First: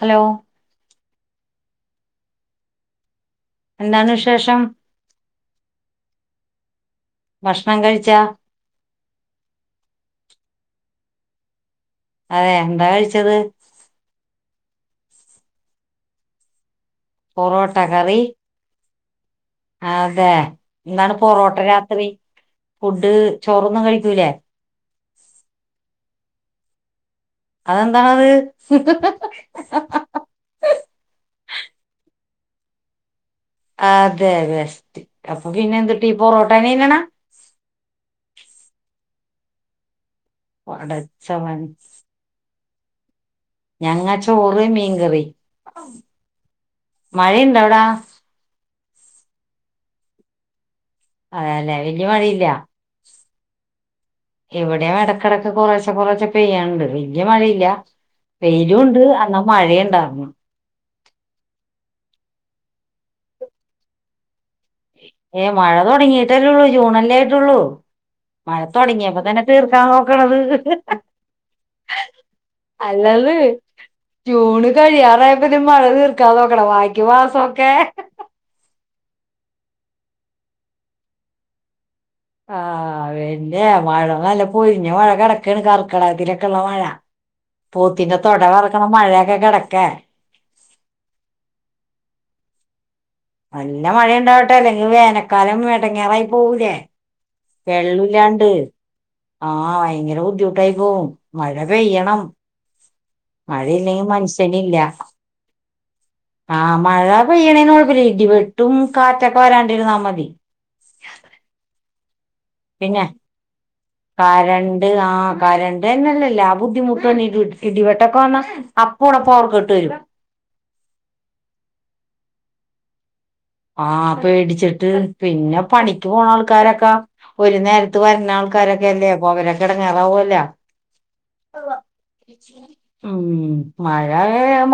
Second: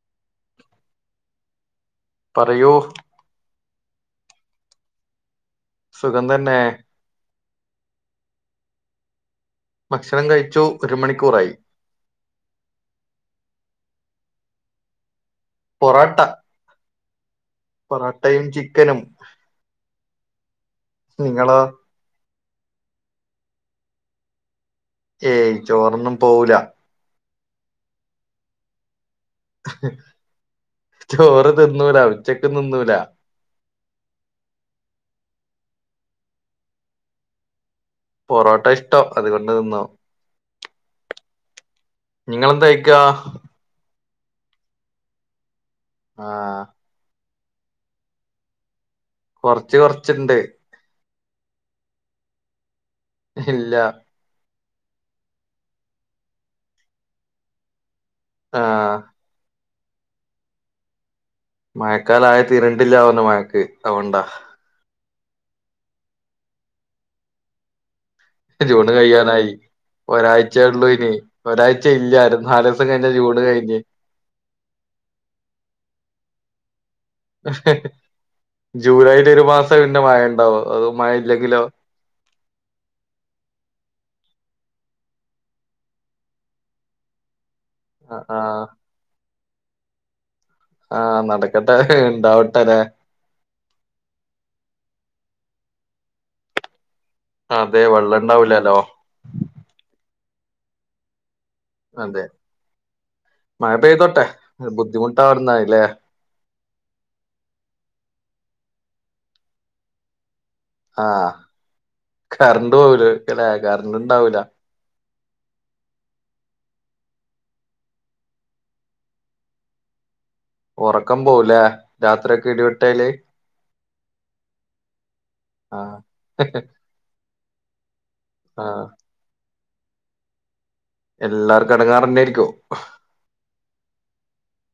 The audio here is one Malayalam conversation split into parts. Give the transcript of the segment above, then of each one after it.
ഹലോ പറയൂ എന്താണുവിശേഷം സുഖം തന്നെ ഭക്ഷണം കഴിച്ചാ ഭക്ഷണം കഴിച്ചു ഒരു മണിക്കൂറായി അതെ എന്താ കഴിച്ചത് പൊറാട്ട പൊറോട്ട കറി പൊറോട്ടയും ചിക്കനും അതെ എന്താണ് നിങ്ങളോ പൊറോട്ട രാത്രി ഫുഡ് ചോറൊന്നും കഴിക്കൂലേ ഏയ് ചോറൊന്നും പോവൂല അതെന്താണത് ചോറ് തിന്നൂല ഉച്ചക്കും തിന്നൂല അതെ ബെസ്റ്റ് അപ്പൊ പിന്നെ എന്തുട്ട് ഈ പൊറോട്ടനെന്നണെ പൊറോട്ട ഇഷ്ടം അതുകൊണ്ട് തിന്നാ വടച്ചവൻ നിങ്ങളെന്തായിക്കാ ഞങ്ങ ച്ചോറ് മീൻകറി ആഹ് മഴയിണ്ടവ്ടാ കൊറ്ച്ച് കൊറ്ച്ചിണ്ട് അതെല്ലെ വല്യ മഴയില്ല ഇല്ല എവിടെം ഇടക്കിടക്ക് കുറേശെ കൊറേശ പെയ്യ്ണ്ട് വല്യ മഴയില്ല ആ വെയിലുണ്ട് അന്നാ മഴയുണ്ടാർന്നു മഴക്കാല ആയത്തി രണ്ടില്ലാവുന്ന മഴക്ക് അതൊണ്ടാ ഏയ് മഴ തുടങ്ങിയിട്ടല്ലേള്ളൂ ജൂണല്ലേ ആയിട്ടൊള്ളൂ ജൂണ് കഴിയാനായി നോക്കണത് ഒരാഴ്ചയ ഉള്ളൂ ഇനി ഒരാഴ്ച ഇല്ലായിര നാല് കഴിഞ്ഞ ജൂണ് കഴിഞ്ഞേ ജൂൺ കഴിയാറായപ്പോ മഴ തീർക്കാൻ നോക്ക്ണ വായി ജൂലൈൽ ഒരു മാസം പിന്നെ മഴ ഉണ്ടാവ അതൊ മഴ ഇല്ലെങ്കിലോ ആഹ് പിന്നെ മഴ നല്ല പൊരിഞ്ഞ മഴ കിടക്കാണ് കർക്കിടകത്തിലൊക്കെള്ള മഴ പോത്തിന്റെ ആ തൊട ആ വറക്ക്ണ മഴയൊക്കെ കിടക്കെ ആഹ് നടക്കട്ടെ ഇണ്ടാവട്ടെല്ലേ നല്ല മഴണ്ടാവട്ടെ അല്ലെങ്കിൽ വേനക്കാലം എടങ്ങേറായി പോവൂലേ അതെ വെള്ളം വെള്ളൂലാണ്ട് ഉണ്ടാവില്ലല്ലോ ആഹ് വയങ്കര ബുദ്ധിമുട്ടായിപോവും മഴ പെയ്യണം അതെ മഴ മഴയില്ലെങ്കി പെയ്തോട്ടെ മൻഷ്യനില്ല ബുദ്ധിമുട്ടാവുന്നല്ലേ ആഹ് മഴ പെയ്യണേന്കൊയപ്പല്ല ഇടിവെട്ടും കാറ്റൊക്കെ വരാണ്ടിരുന്നാ മതി ആഹ് കറണ്ട് പോവൂലരിക്കല്ലേ കറണ്ട് ഇണ്ടാവൂല രണ്ട് ആഹ് കാരണ്ടന്നെല്ലല്ലേ ല്ല ബുദ്ധിമുട്ട്ന്ന ഇടിവെട്ടൊക്കെ വന്ന അപ്പടെ പവർകട്ട് വരും ഒറക്കം പോലേ രാത്രിയൊക്കെ ഇടിവെട്ടിയാല് ആഹ് പേടിച്ചിട്ട് പിന്നെ ആ പണിക്ക് പോണ ആൾക്കാരൊക്കെ ഒരു നേരത്തെ ട്ടത്ത് വരുന്ന ആ ആൾക്കാരൊക്കെ അല്ലേപോ അവരക്കെടങ്ങാറാവുല്ലോ എല്ലാർക്കും എടങ്ങാറന്നൊയിരിക്കും ഉം മഴ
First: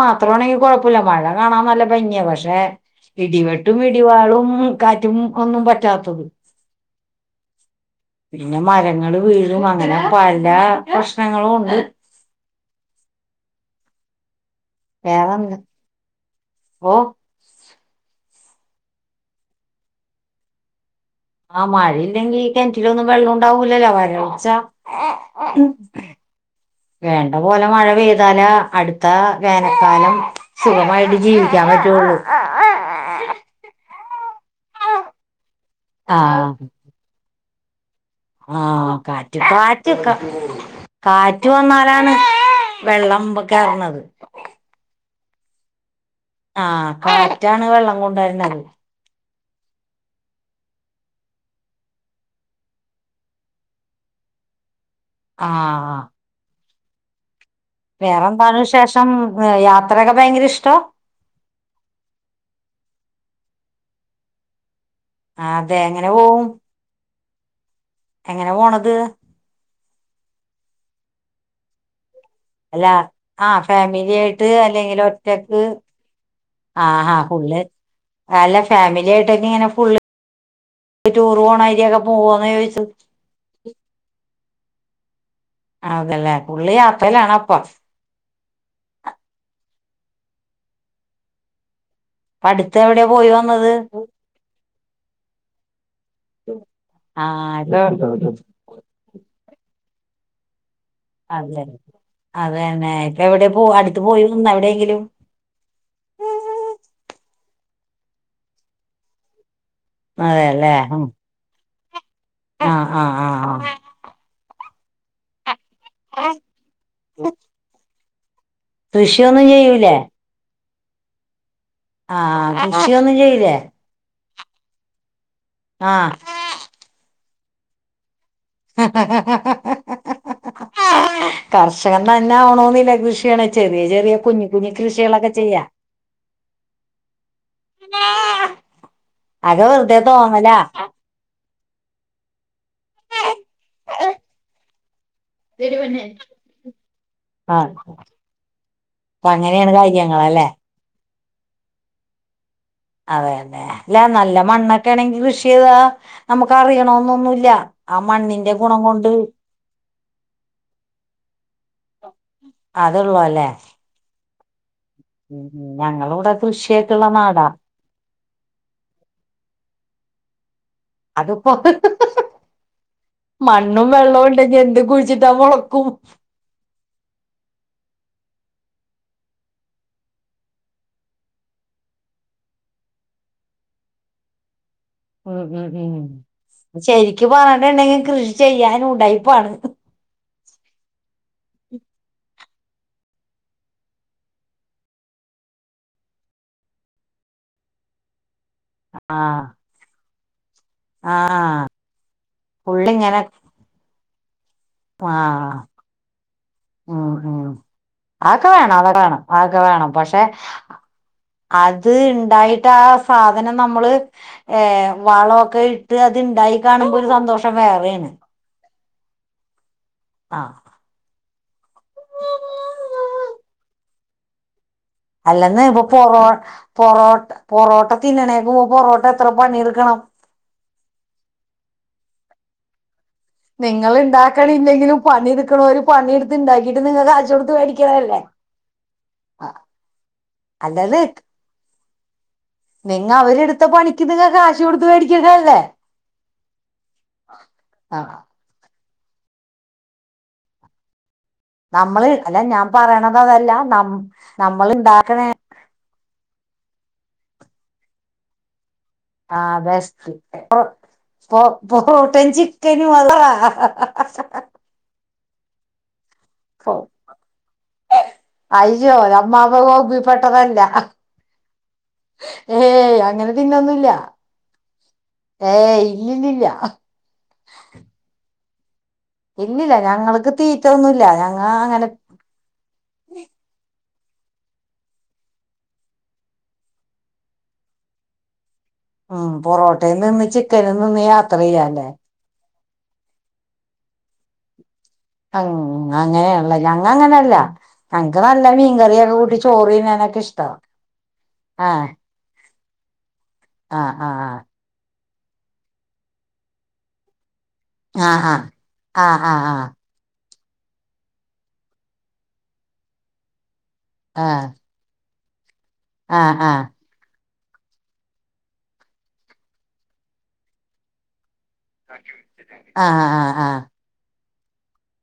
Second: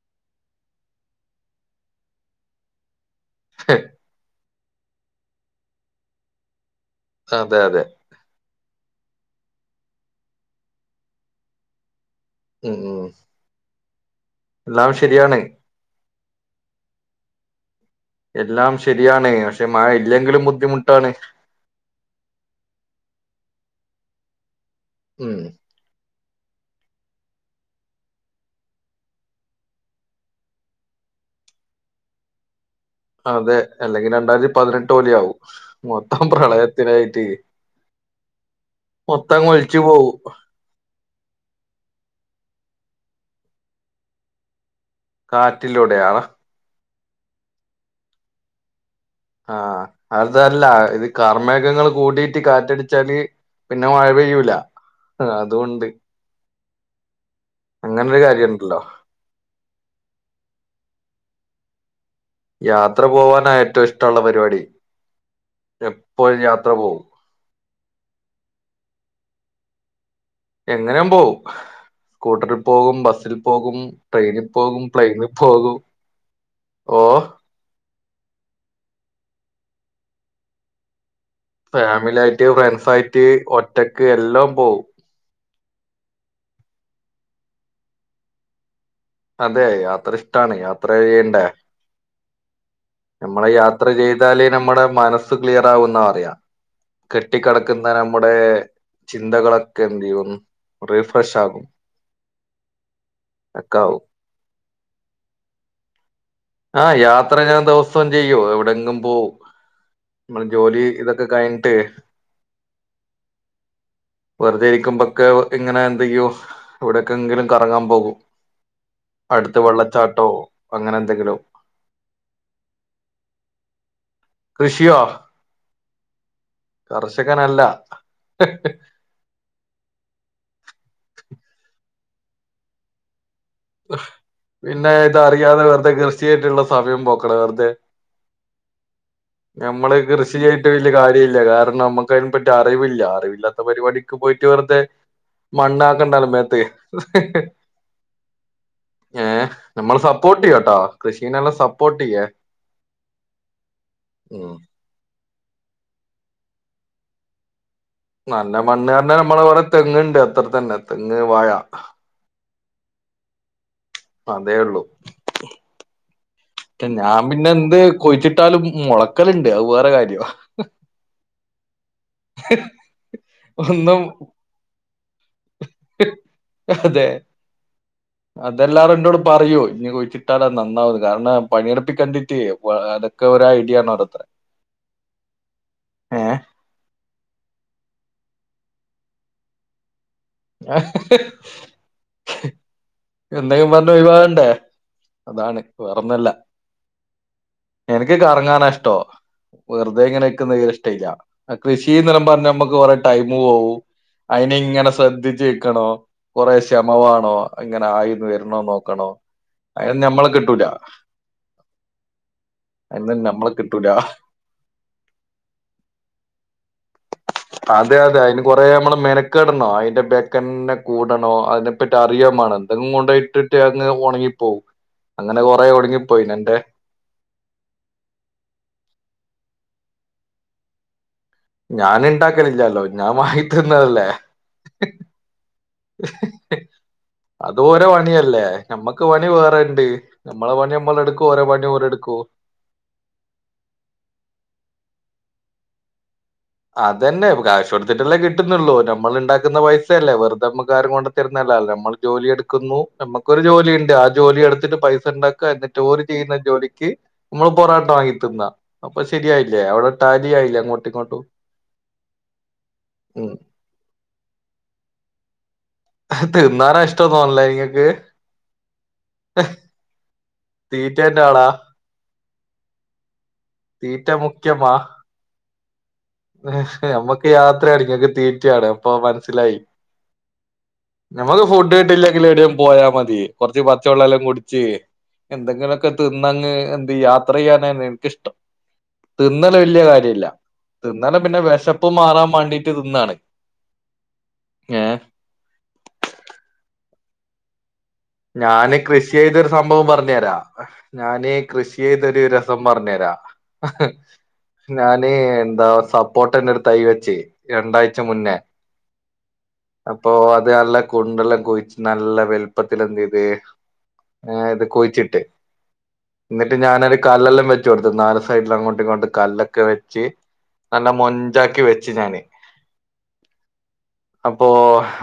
മാത്രാണെങ്കി കൊഴപ്പില്ല മഴ കാണാൻ നല്ല ഭംഗിയാ പക്ഷേ ഇടിവെട്ടും ഇടിവാളും കാറ്റും ഒന്നും പറ്റാത്തത് അതെ അതെ പിന്നെ മരങ്ങള് വീഴും അങ്ങനെ പല പ്രശ്നങ്ങളുണ്ട് ഉം എല്ലാം ശരിയാണ് വേറന്ന ഓ എല്ലാം ശരിയാണ് പക്ഷേ മഴ ഇല്ലെങ്കിലും ബുദ്ധിമുട്ടാണ് ആഹ് മഴയില്ലെങ്കി ഈ കെൻറ്റിലൊന്നും വെള്ളണ്ടാവൂല്ലല്ലോ വരൾച്ച ഉം വേണ്ട പോലെ മഴപെയ്താലാ അട്ത്ത വേനൽക്കാലം സുഖമായിട്ട് ജീവിക്കാൻ പറ്റുള്ളൂ അതെ അല്ലെങ്കി രണ്ടായിരത്തി പതിനെട്ട് പോലെയാവു മൊത്ത ആഹ് പ്രളയത്തിലായിറ്റ് ആഹ് കാറ്റു കാറ്റക്ക കാറ്റ് വന്നാലാണ് വെള്ളം കേറണത് കാറ്റിലൂടെയാ ആഹ് കാറ്റാണ് വെള്ളകൊണ്ടുരണത് ആഹ് അതല്ല ഇത് കാർമേഘങ്ങള് കൂടിയിട്ട് കാറ്റടിച്ചാല് പിന്നെ മയ പെയ്യൂല അതൂണ്ട് ആഹ് വേറെന്താനുശേഷം യാത്രയൊക്കെ ഭയങ്കര ഇഷ്ടോ യാത്ര പോവാനാ ഏറ്റുഷ്ടുള്ള പരിപാടി അതെ എങ്ങനെ എപ്പോയും പോവും യാത്ര പോവും എങ്ങനെ പോണത് എങ്ങനെയുമ്പോവും അല്ല സ്കൂട്ടറിപോകും ബസ്സിൽ ആ പോകും ഫാമിലി ട്രെയിനിൽ ആയിട്ട് പോകും പ്ലെയിനിപോകും ആഹ് ആഹ് ഫുള്ള് അല്ല ഫാമിലിയായിട്ടൊക്കെ ഇങ്ങന ഫുള്ള് റ്റൂറ് പോ- ഫാമിലിയായിറ്റ് ഫ്രണ്ട്സായിറ്റ് ഒറ്റക്ക് എല്ലാം പോവും അതല്ലേ ഫുളള് യാത്രയിലണപ്പം അതെ യാത്ര ഇഷ്ടാണ് യാത്ര ചെയ്യേണ്ടേ അടുത്തെവിടെ പോ നമ്മള് യാത്ര ചെയ്താലേ നമ്മടെ മനസ്സ്ക്ലിറാകുന്നറിയ ആ ഇപ്പൊ കെട്ടിക്കടക്കുന്ന നമ്മടെ ചിന്തകളൊക്കെ എന്ത്യ്യും അതെ അതന്നെ ഇപ്പെ എവിടെ പോ ഒക്കെ അടുത്ത് ആവും പോയിരുന്ന എവിടെങ്കിലും ആഹ് യാത്ര അങ്ങനെ ദെവസൊം ചെയ്യോ എവിടെങ്ങും പോവും നമ്മള് അതെല്ലേ ജോലി ഉം. ഇതൊക്കെ കയിഞ്ഞിട്ടേ ആ ആ ആഹ് വെറുതെരിക്കുമ്പൊക്കെ ഇങ്ങനെ എന്തെങ്കിലും എവിടെക്കെങ്കിലും കറങ്ങാൻ പോകും കൃഷിയൊന്നും അടുത്ത് ചെയ്യൂലേ വെള്ളച്ചാട്ടോ അങ്ങനെ എന്തെങ്കിലോം ആഹ് കൃഷിയൊന്നും ചെയിലേ കൃഷിയോ ആഹ് കർഷകനല്ല ഹ് ഹിഹി ഹ് ഹ ഹ ഹാ ഹാ ഹ് കർഷകൻ തന്നെ ആവണോന്നില്ല കൃഷിയണ ഹ് ഹി പിന്നെ ഇതറിയാതെ വെറുതെ കൃഷിയായിട്ടുള്ള സമയം പോക്കണോ വെറുതെ വ [unintelligible] ഞമ്മള് കൃഷി ചെയ്തിട്ട് വല്യ കാര്യവുല്ല കാരണം നമ്മക്ക് ഇൻക് അയിനെ പറ്റി അറിവില്ല അറിവില്ലാത്ത പരിപാടിക്ക് പോയിട്ട് വെർതെ മണ്ണാക്കണ്ടാല്ലോ മേത്ത് ആഹ് ഏഹ് നമ്മൾ സപ്പോർട്ട് ചെയ്യുട്ടോ കൃഷീനെല്ല സപ്പോർട്ട് ചെയ്യേ അതെയതെ അല്ല നല്ല ഉം. മണ്ണൊക്കെ ആണെങ്കി കൃഷി ചെയ്താ നമുക്ക് അറിയണന്നൊന്നുല്ല നല്ല മണ്ണ് അറ്ഞ്ഞാ നമ്മള് വടെ തെങ്ണ്ട് അത്ര തന്നെ തെങ്ങ് വാഴ അതൊര് വല അതേ ഉള്ളൂ ഉം ഉം ഞങ്ങളിവിടെ കൃഷിയൊക്കെയുള്ള നാടാ കുയ്ച്ചിട്ടാലും മുളക്കല്ണ്ട് അത് വേറെ കാര്യം അതിപ്പോ ഹിഹി ഹിഹി മണ്ണും ഒന്നും വെള്ളവും ഉണ്ടെങ്കി എന്ത് കുഴിച്ചിട്ടാ മുള- ഹ് അതെ [inaudible] അതെല്ലാരും ന്നോട് പറയൂ ഇനി കുഴിച്ചിട്ടാലെ നന്നാവൂന്ന് കാരണം പണിയെടുപ്പിക്കണ്ടിട്ട് അപ്പ ഒക്കെ ഓര ഐഡിയ ആണത്റേ [inaudible] ഉം ഉം ഉം ശെരിക്ക് പറഞ്ഞിട്ടുണ്ടെങ്കിൽ കൃഷി ചെയ്യാന് ഉടായിപ്പാണ് ഏഹ് ഹിഹി എന്തേങ്കിം പറഞ്ഞ് ഒഴിവാകണ്ടേ അതാണ് വേറൊന്നൊല്ല എനക്ക് കറങ്ങാന ഇഷ്ടോ ആ വെറുതെ ഇങ്ങനെ ഇക്കുന്നെ ഇഷ് ട്ടയില്ല ആ കൃഷിന്നറിയുമ്പോ നമ്മക്ക് കുറെ പുള്ളിങ്ങനെ ടൈമ് പോകും അയിനിങ്ങനെ ശ്രദ്ധിച്ച് ആഹ് ഇക്കണോ കൊറേ ക്ഷമ ഉം വേണോം ഉം ഇങ്ങനെ ആയീന്ന് അതൊക്കെ വര്ണോ വേണം അതൊക്കെ നോക്കണോ വേണം അതൊക്കെ വേണം അയ്നൊന്നും പക്ഷെ ഞമ്മളെ കിട്ടൂല അത് ണ്ടായിട്ട് ആ അതിന് നമ്മളെ സാധനം കിട്ടൂല നമ്മള് ഏഹ് വള ഒക്കെ ഇ - ട്ട് അത്ണ്ടായി കാണുമ്പോ ഒരു സന്തോഷം വേറെയാണ് കൊറേ അമ്മള് മെനക്കെടണോ അയിന്റെ ആഹ് ബേക്കെന്നെ കൂടണോ അതിനെപ്പറ്റി അറിയാമാണല്ലോ ന്തെങും കൊണ്ടോയിട്ടിട്ട് അങ്ങ് ഉണങ്ങിപ്പോവും അങ്ങനെ അല്ലെന്ന് കുറെ ഇപ്പൊ പൊറോ ഉണങ്ങിപ്പോയി എന്റെ പൊറോട്ട പൊറോട്ട തിന്നണേന് പൊറോട്ട എത്ര പണിയെടുക്കണം ഞാന് ണ്ടാക്കലില്ലാലൊ ഞാൻ വാങ്ങി - നിങ്ങൾ ഇണ്ടാക്കണില്ലെങ്കിലും പണി എടുക്ക്ണോര് പണിയെടുത്ത്ണ്ടാക്കിട്ട് നിങ്ങൾ കാശ് കൊടുത്ത് മേടിക്ക്ണല്ലേ ഞമ്മക്ക് പണി വേറേണ്ട് നമ്മളെ പണി അല്ലത് നമ്മളെടുക്കും ഓരെ പണി ഓരെടുക്കും നിങ്ങ അവരെടുത്ത പണിക്ക് നിങ്ങ കാശ് കൊടുത്ത് വേടിക്ക്ണല്ലേ അതന്നെ കാശ് കൊടുത്തിട്ടല്ലേ ആഹ് കിട്ടുന്നൊള്ളൂ നമ്മൾ ഉണ്ടാക്കുന്ന പൈസ അല്ലേ വെറുത നമ്മക്കാരും കൊണ്ട് തരുന്നല്ലാലോ നമ്മൾ നമ്മള് ജോലി അല്ല ഞാൻ എടുക്കുന്നു പറയണത് നമ്മക്കൊരു അതല്ല ജോലി നം ഇണ്ട് ആ ജോലി നമ്മൾ എടുത്തിട്ട് ഇണ്ടാക്കണേ പൈസണ്ടാക്കുക എന്നിട്ട് ന്നിട്ട് ഓര് ചെയ്യുന്ന ജോലിക്ക് നമ്മള് പൊറാട്ട വാങ്ങി തിന്ന അപ്പൊ ആ ശരിയായില്ലേ അവിടെ ടാലി ആയില്ലെ അങ്ങോട്ടും ഇങ്ങോട്ടും പൊറോട്ടേം ചിക്കനും ഉം. അല്ലാഹ് തിന്നാന ഇഷ്ടോ തോന്ന്ലെ ഇങ്ങക്ക് അയ്യോ നമ്മാ ആ വകു വകുപ്പിപ്പെട്ടതല്ല എന്റെളാ ഏയ് അങ്ങനെ തിന്നൊന്നുല്ല തീറ്റ ഏയ് ഇല്ലില്ല ഞമ്മക്ക് യാത്രയാണ് ഇങ്ങക്ക് തീറ്റയാണ് അപ്പൊ വല് ഇല്ലില്ല ഞങ്ങൾക്ക് തീറ്റ ഒന്നുല്ല ഞങ്ങ അങ്ങനെ ങ്കിലെവിടെം പോയാ മത്യാ കാെറച്ച് പച്ചവെള്ളം എല്ലാം കുടിച്ച് എന്തെങ്കിലാെക്കെ തിന്നങ്ങ് എന്ത് യാത്രയ്യാന എനിക്കിഷ്ടം ഉം തിന്നല് വലിയ പൊറോട്ടയിൽ നിന്ന് കാര്യല്ല ചിക്കനിൽ നിന്ന് തിന്നാന് യാത്ര പിന്നെ ചെയ്യാല്ലേ വെശപ്പും മാറാൻ മാണ്ടീ ട്ട് തിന്നാണ് [inaudible] ഏഹ് ഉം അങ്ങനെണ്ല്ലേ ഞങ്ങള് അങ്ങനെല്ല ഞാന് കൃഷി ചെയ്തരു സംഭവം തിന്നാനൊക്കെ പറഞ്ഞരാ ഇഷ്ടാ ഞാന് ആ കൃഷി ചെയ് തൊരു രസം പറഞ്ഞരാ ആ ആ ഞാന് എന്താ ഒര് സപ്പോട്ടന്റെ ഒരു തൈ വെച്ച് രണ്ടാഴ്ച ആ ആ ആ മുന്നേ ആ ആ ആ [inaudible] അപ്പൊ അത് നല്ല കുണ്ടെല്ലാം കുഴിച്ച് നല്ല വെൽപ്പത്തില് എന്തെയ്ത് ആഹ് ഏഹ് ഇത് കുഴിച്ചിട്ട് ആഹ് ഇന്ന്ട്ട് ആഹ് ഞാനൊരു കല്ലെല്ലാം വെ ച്ചൊട്ത്തു നാല് സൈഡിൽഅങ്ങോട്ടും ഇങ്ങോട്ട് കല്ലൊക്കെ വെച്ച് നല്ല മൊൻ ഞ്ചാക്കി വെച്ചു ഞാന് ആഹ് ആഹ് ആഹ് [inaudible] അപ്പോ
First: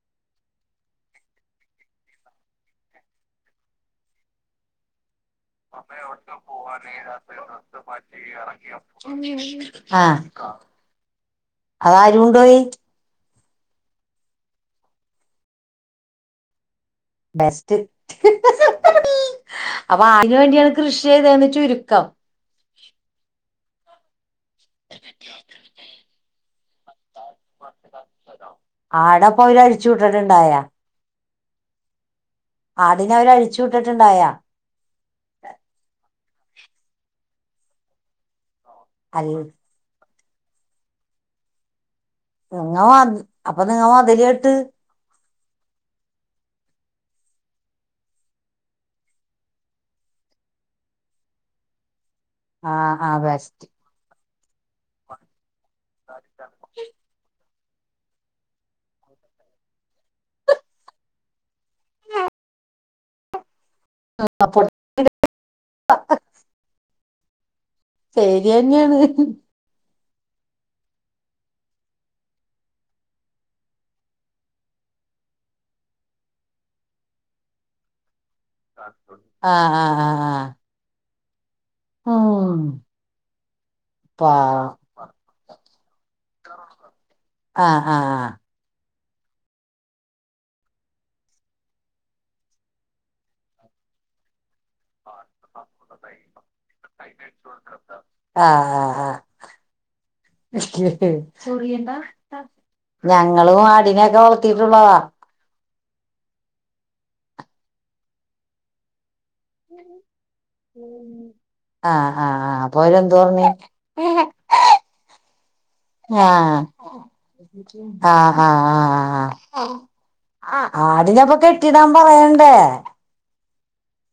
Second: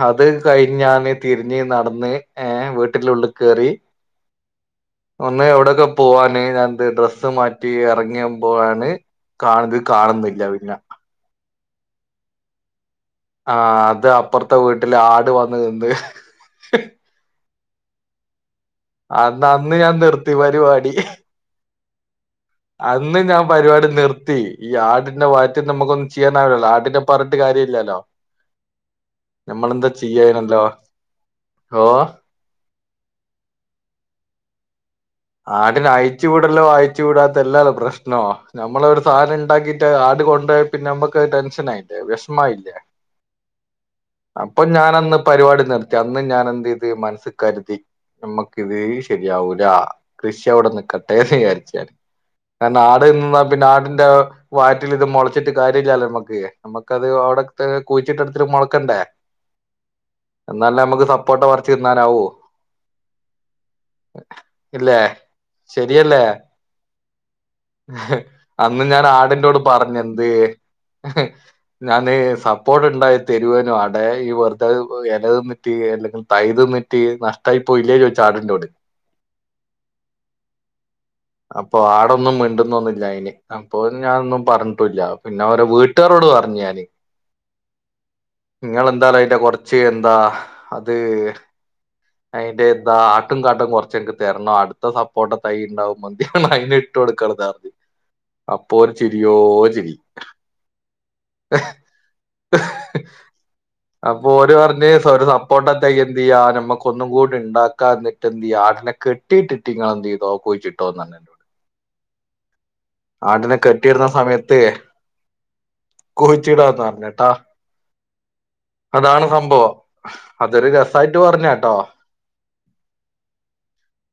അത് കഴിഞ്ഞാന് തിരിഞ്ഞ് നട്ന്ന് ഏഹ് വീട്ടിലുള്ള്ക്കേറി ഒന്ന് എവിടെക്കാെ പോവാന് ഞാൻഎന്റെ ഡ്രസ്സ് മാറ്റി എറങ്ങിയപ്പോഴാണ് കാത് കാണുന്നില്ല പിന്നെ അആരു കൊണ്ടോയി ആഹ് അത് അപ്പൊർത്തെ വീട്ടിലെ ആട് വന്ന് തിന്ന് ബെസ്റ്റ് അന്ന് അന്ന് ഞാൻ അപ്പൊ നിർത്തി ആടിന് വേണ്ടിയാണ് പരിപാടി കൃഷി ചെയ്തന്ന് ചുരുക്കം അന്ന് ഞാൻ പരിപാടി നിർത്തി ഈ ആടിന്റെ വയിറ്റിൽ നമുക്കൊന്നും ചെയ്യാനാവ്‌ലല്ലോ ആടിന്റെ പറട്ട് കാര്യം ഇല്ലാലോ ആടപ്പൊ അവര് അഴിച്ചു നമ്മളെന്താ ചെയ്യാ വിട്ടിട്ടുണ്ടായാ പിന്നന്താ [unintelligible] ആടിനെ അവര് അഴിച്ചു വിട്ട്ട്ടുണ്ടായാ ആടിന അയിച്ചു വിടല്ലോ അയിച്ചു വിടാത്തല്ലല്ലോ പ്രശ്നോ നമ്മള്ഒരു അൽ സാനം ഇണ്ടാക്കി ട്ട് അത്കൊണ്ടയാ പിന്നെ നമ്മക്ക് അഅ് ടെൻഷനായില്ലേ വെഷ് മായില്ലേ നിങ്ങ അപ്പൊ നിങ്ങ മൊതല് [inaudible] കെട്ട് അപ്പൊ ഞാനന്ന് പരിപാടി നിർത്തി അന്ന് ഞാൻ എന്തയ്ത് മനസ്സ്കര്തി നമ്മക്ക് ഇത് ശരിയാവൂലാ കൃഷി അവിടെ നികട്ടേന്ന് വിചാരിച്ചാന് കാരണം ആഹ് ആട് ആഹ് തിന്നാ പിന്നെ ബെസ്റ്റ് ആടിന്റെ വയിറ്റിൽ ഇത് മാെളച്ചിട്ട് കാര്യല്ലാലോ നമ്മക്ക് നമുക്കത് ആടെത്തെ കുഴിച്ചിട്ട് അട്ത്തിട് മാെളക്കണ്ടേ അന്നാലല്ലേ നമുക്ക് സർപ്പോട്ട പറിച്ച് തിന്നാനാവൂ അപ്പൊ ഇല്ലേ ശരിയല്ലേ അഹ് അന്ന് ശരിയന്നെയാണ് ഞാൻ ആടിനോട് പറഞ്ഞന്ത് ഞാന് സർപ്പോർട്ട ഇണ്ടായി തരുവേനു ആടേ ഇയ് വെറുതെരു എല തിന്ന് ട്ട് എന്റെക്ന്ന് തൈത് നട്ട് നഷ്ടയിപ്പോയില്ലേ ചോയ്ച്ച് ആടിനോട് ആഹ് ആഹ് ആഹ് ആഹ് അപ്പൊ ആടൊന്നും ഉം മിണ്ടുന്നൊന്നുല്ല അയ്ന് അപ്പ ഞാനൊന്നും പാവം പറഞ്ഞ്ട്ടുംല്ല പിന്നെ അവരെ വീട്ടാരോട് പറഞ്ഞു ഞാന് ആഹ് ആഹ് ആഹ് നിങ്ങെളെന്താറെ അയ്ന്റെ കൊർച്ച് എന്താ അത് അയ്ന്റെ എന്താ ആട്ടും കാട്ടം കുറച്ചെക്ക് തരണം അടുത്ത സം പ്പോട്ട തൈ ഇണ്ടാവുമ്പോ അയിന് ഇട്ടാെട്ക്കണം ഇതർഞ്ഞ് ആഹ് അപ്പോര് ആഹ് ആഹ് ചിരിയോ ചിരി ഞങ്ങളും ആടിനൊക്കെ വളത്തീട്ടുള്ളതാ പ്പോണ്ടെന്റെ യെന്തിയാ ഞമ്മക്കൊന്നും കൂടി ണ്ടാക്കാ ന്നിട്ട് ഈ ആടിനൊക്കെ ട്ടീട്ടിട്ട് ങ്ങെളെന്തീതോ കുഴിച്ചിട്ടോന്നങ്ങനെ ആ ആആ അപ്പോ ഓല് എന്ത് പറഞ്ഞെ ആടിനെ കെട്ടിയിടുന്ന കുയിച്ചിടാന്ന് പറഞ്ഞ്ട്ടാ ആ ആ സംഭവം ആ, അതൊരു ആ രസായിട്ട് ആടിനപ്പൊ പറഞ്ഞാട്ടോ കെട്ടിടാൻ പറയണ്ടേ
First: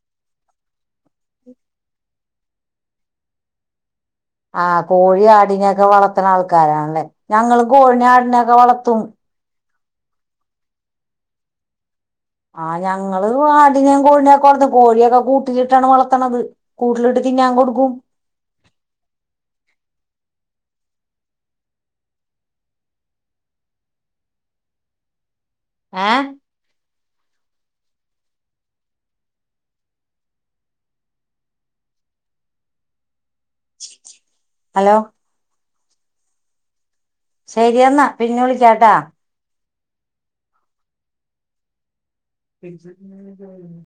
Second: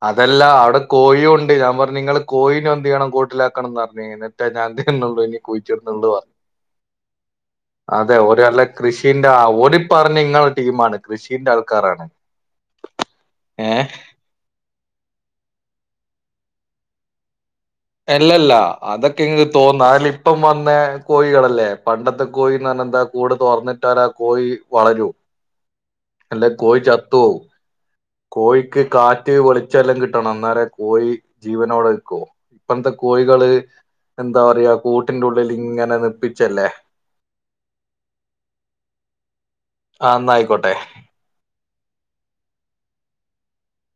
അതല്ലാ അവടെ കോയിയൂണ്ട് ഞാൻ പറഞ്ഞ്, ങ്ങള് കോയിനെ എന്തിയ്യണം കൂട്ടിലാക്കണംന്ന് പറ ഞീന്ന്, ത്തെ ഞാൻ ആഹ് തന്നുള്ളു കോഴി ഇനി ആടിനെയൊക്കെ കുയ്ച്ചിട്ണുള്ളൂ വളർത്തണ അറു ആൾക്കാരാണല്ലേ ഞങ്ങളും കോഴിനെ അതെ ആടിനെയൊക്കെ ഓലല്ല വളർത്തും കൃഷി ദാ ഓലിപ്പറഞ്ഞ് ങ്ങളെ ടീമാണ് കൃഷിന്റെ ആൾക്കാരാണ്. ആ ഞങ്ങള് ഏഹ് ആടിനേം കോഴിനേം കൊട്ന്ന് കോഴിയൊക്കെ കൂട്ടിലിട്ടാണ് വളത്തണത്. കൂട്ടിലിട്ട് തിന്നാൻ കൊടുക്കും. എല്ലല്ലാ അതൊക്കെ ഇങ്ങക്ക് തോന്നാ ലിപ്പം വന്നെ കോഴികളല്ലേ. പണ്ടത്തെ കോഴിന്ന് പറഞ്ഞെന്താ കൂട് തുറന്നിട്ടാല് ആ കോഴി വളരൂ. ഏ. ല്ലേ കോഴി ചത്തോവും. കോഴിക്ക് കാറ്റ് വെളിച്ചെല്ലാം കിട്ടണം. ന്നലെ കോഴി ജീവനോടെ നിക്കോ ഇപ്പൾത്തെ കോഴികള് എന്താ പറയാ, ഹലോ കൂട്ടിന്റുള്ളില് ഇങ്ങനെ നിപ്പിച്ചല്ലേ. ശരി എന്നാ പിന്നെ വിളിക്കാട്ടാ. ആ ന്നാ ആയിക്കോട്ടെ. [unintelligible]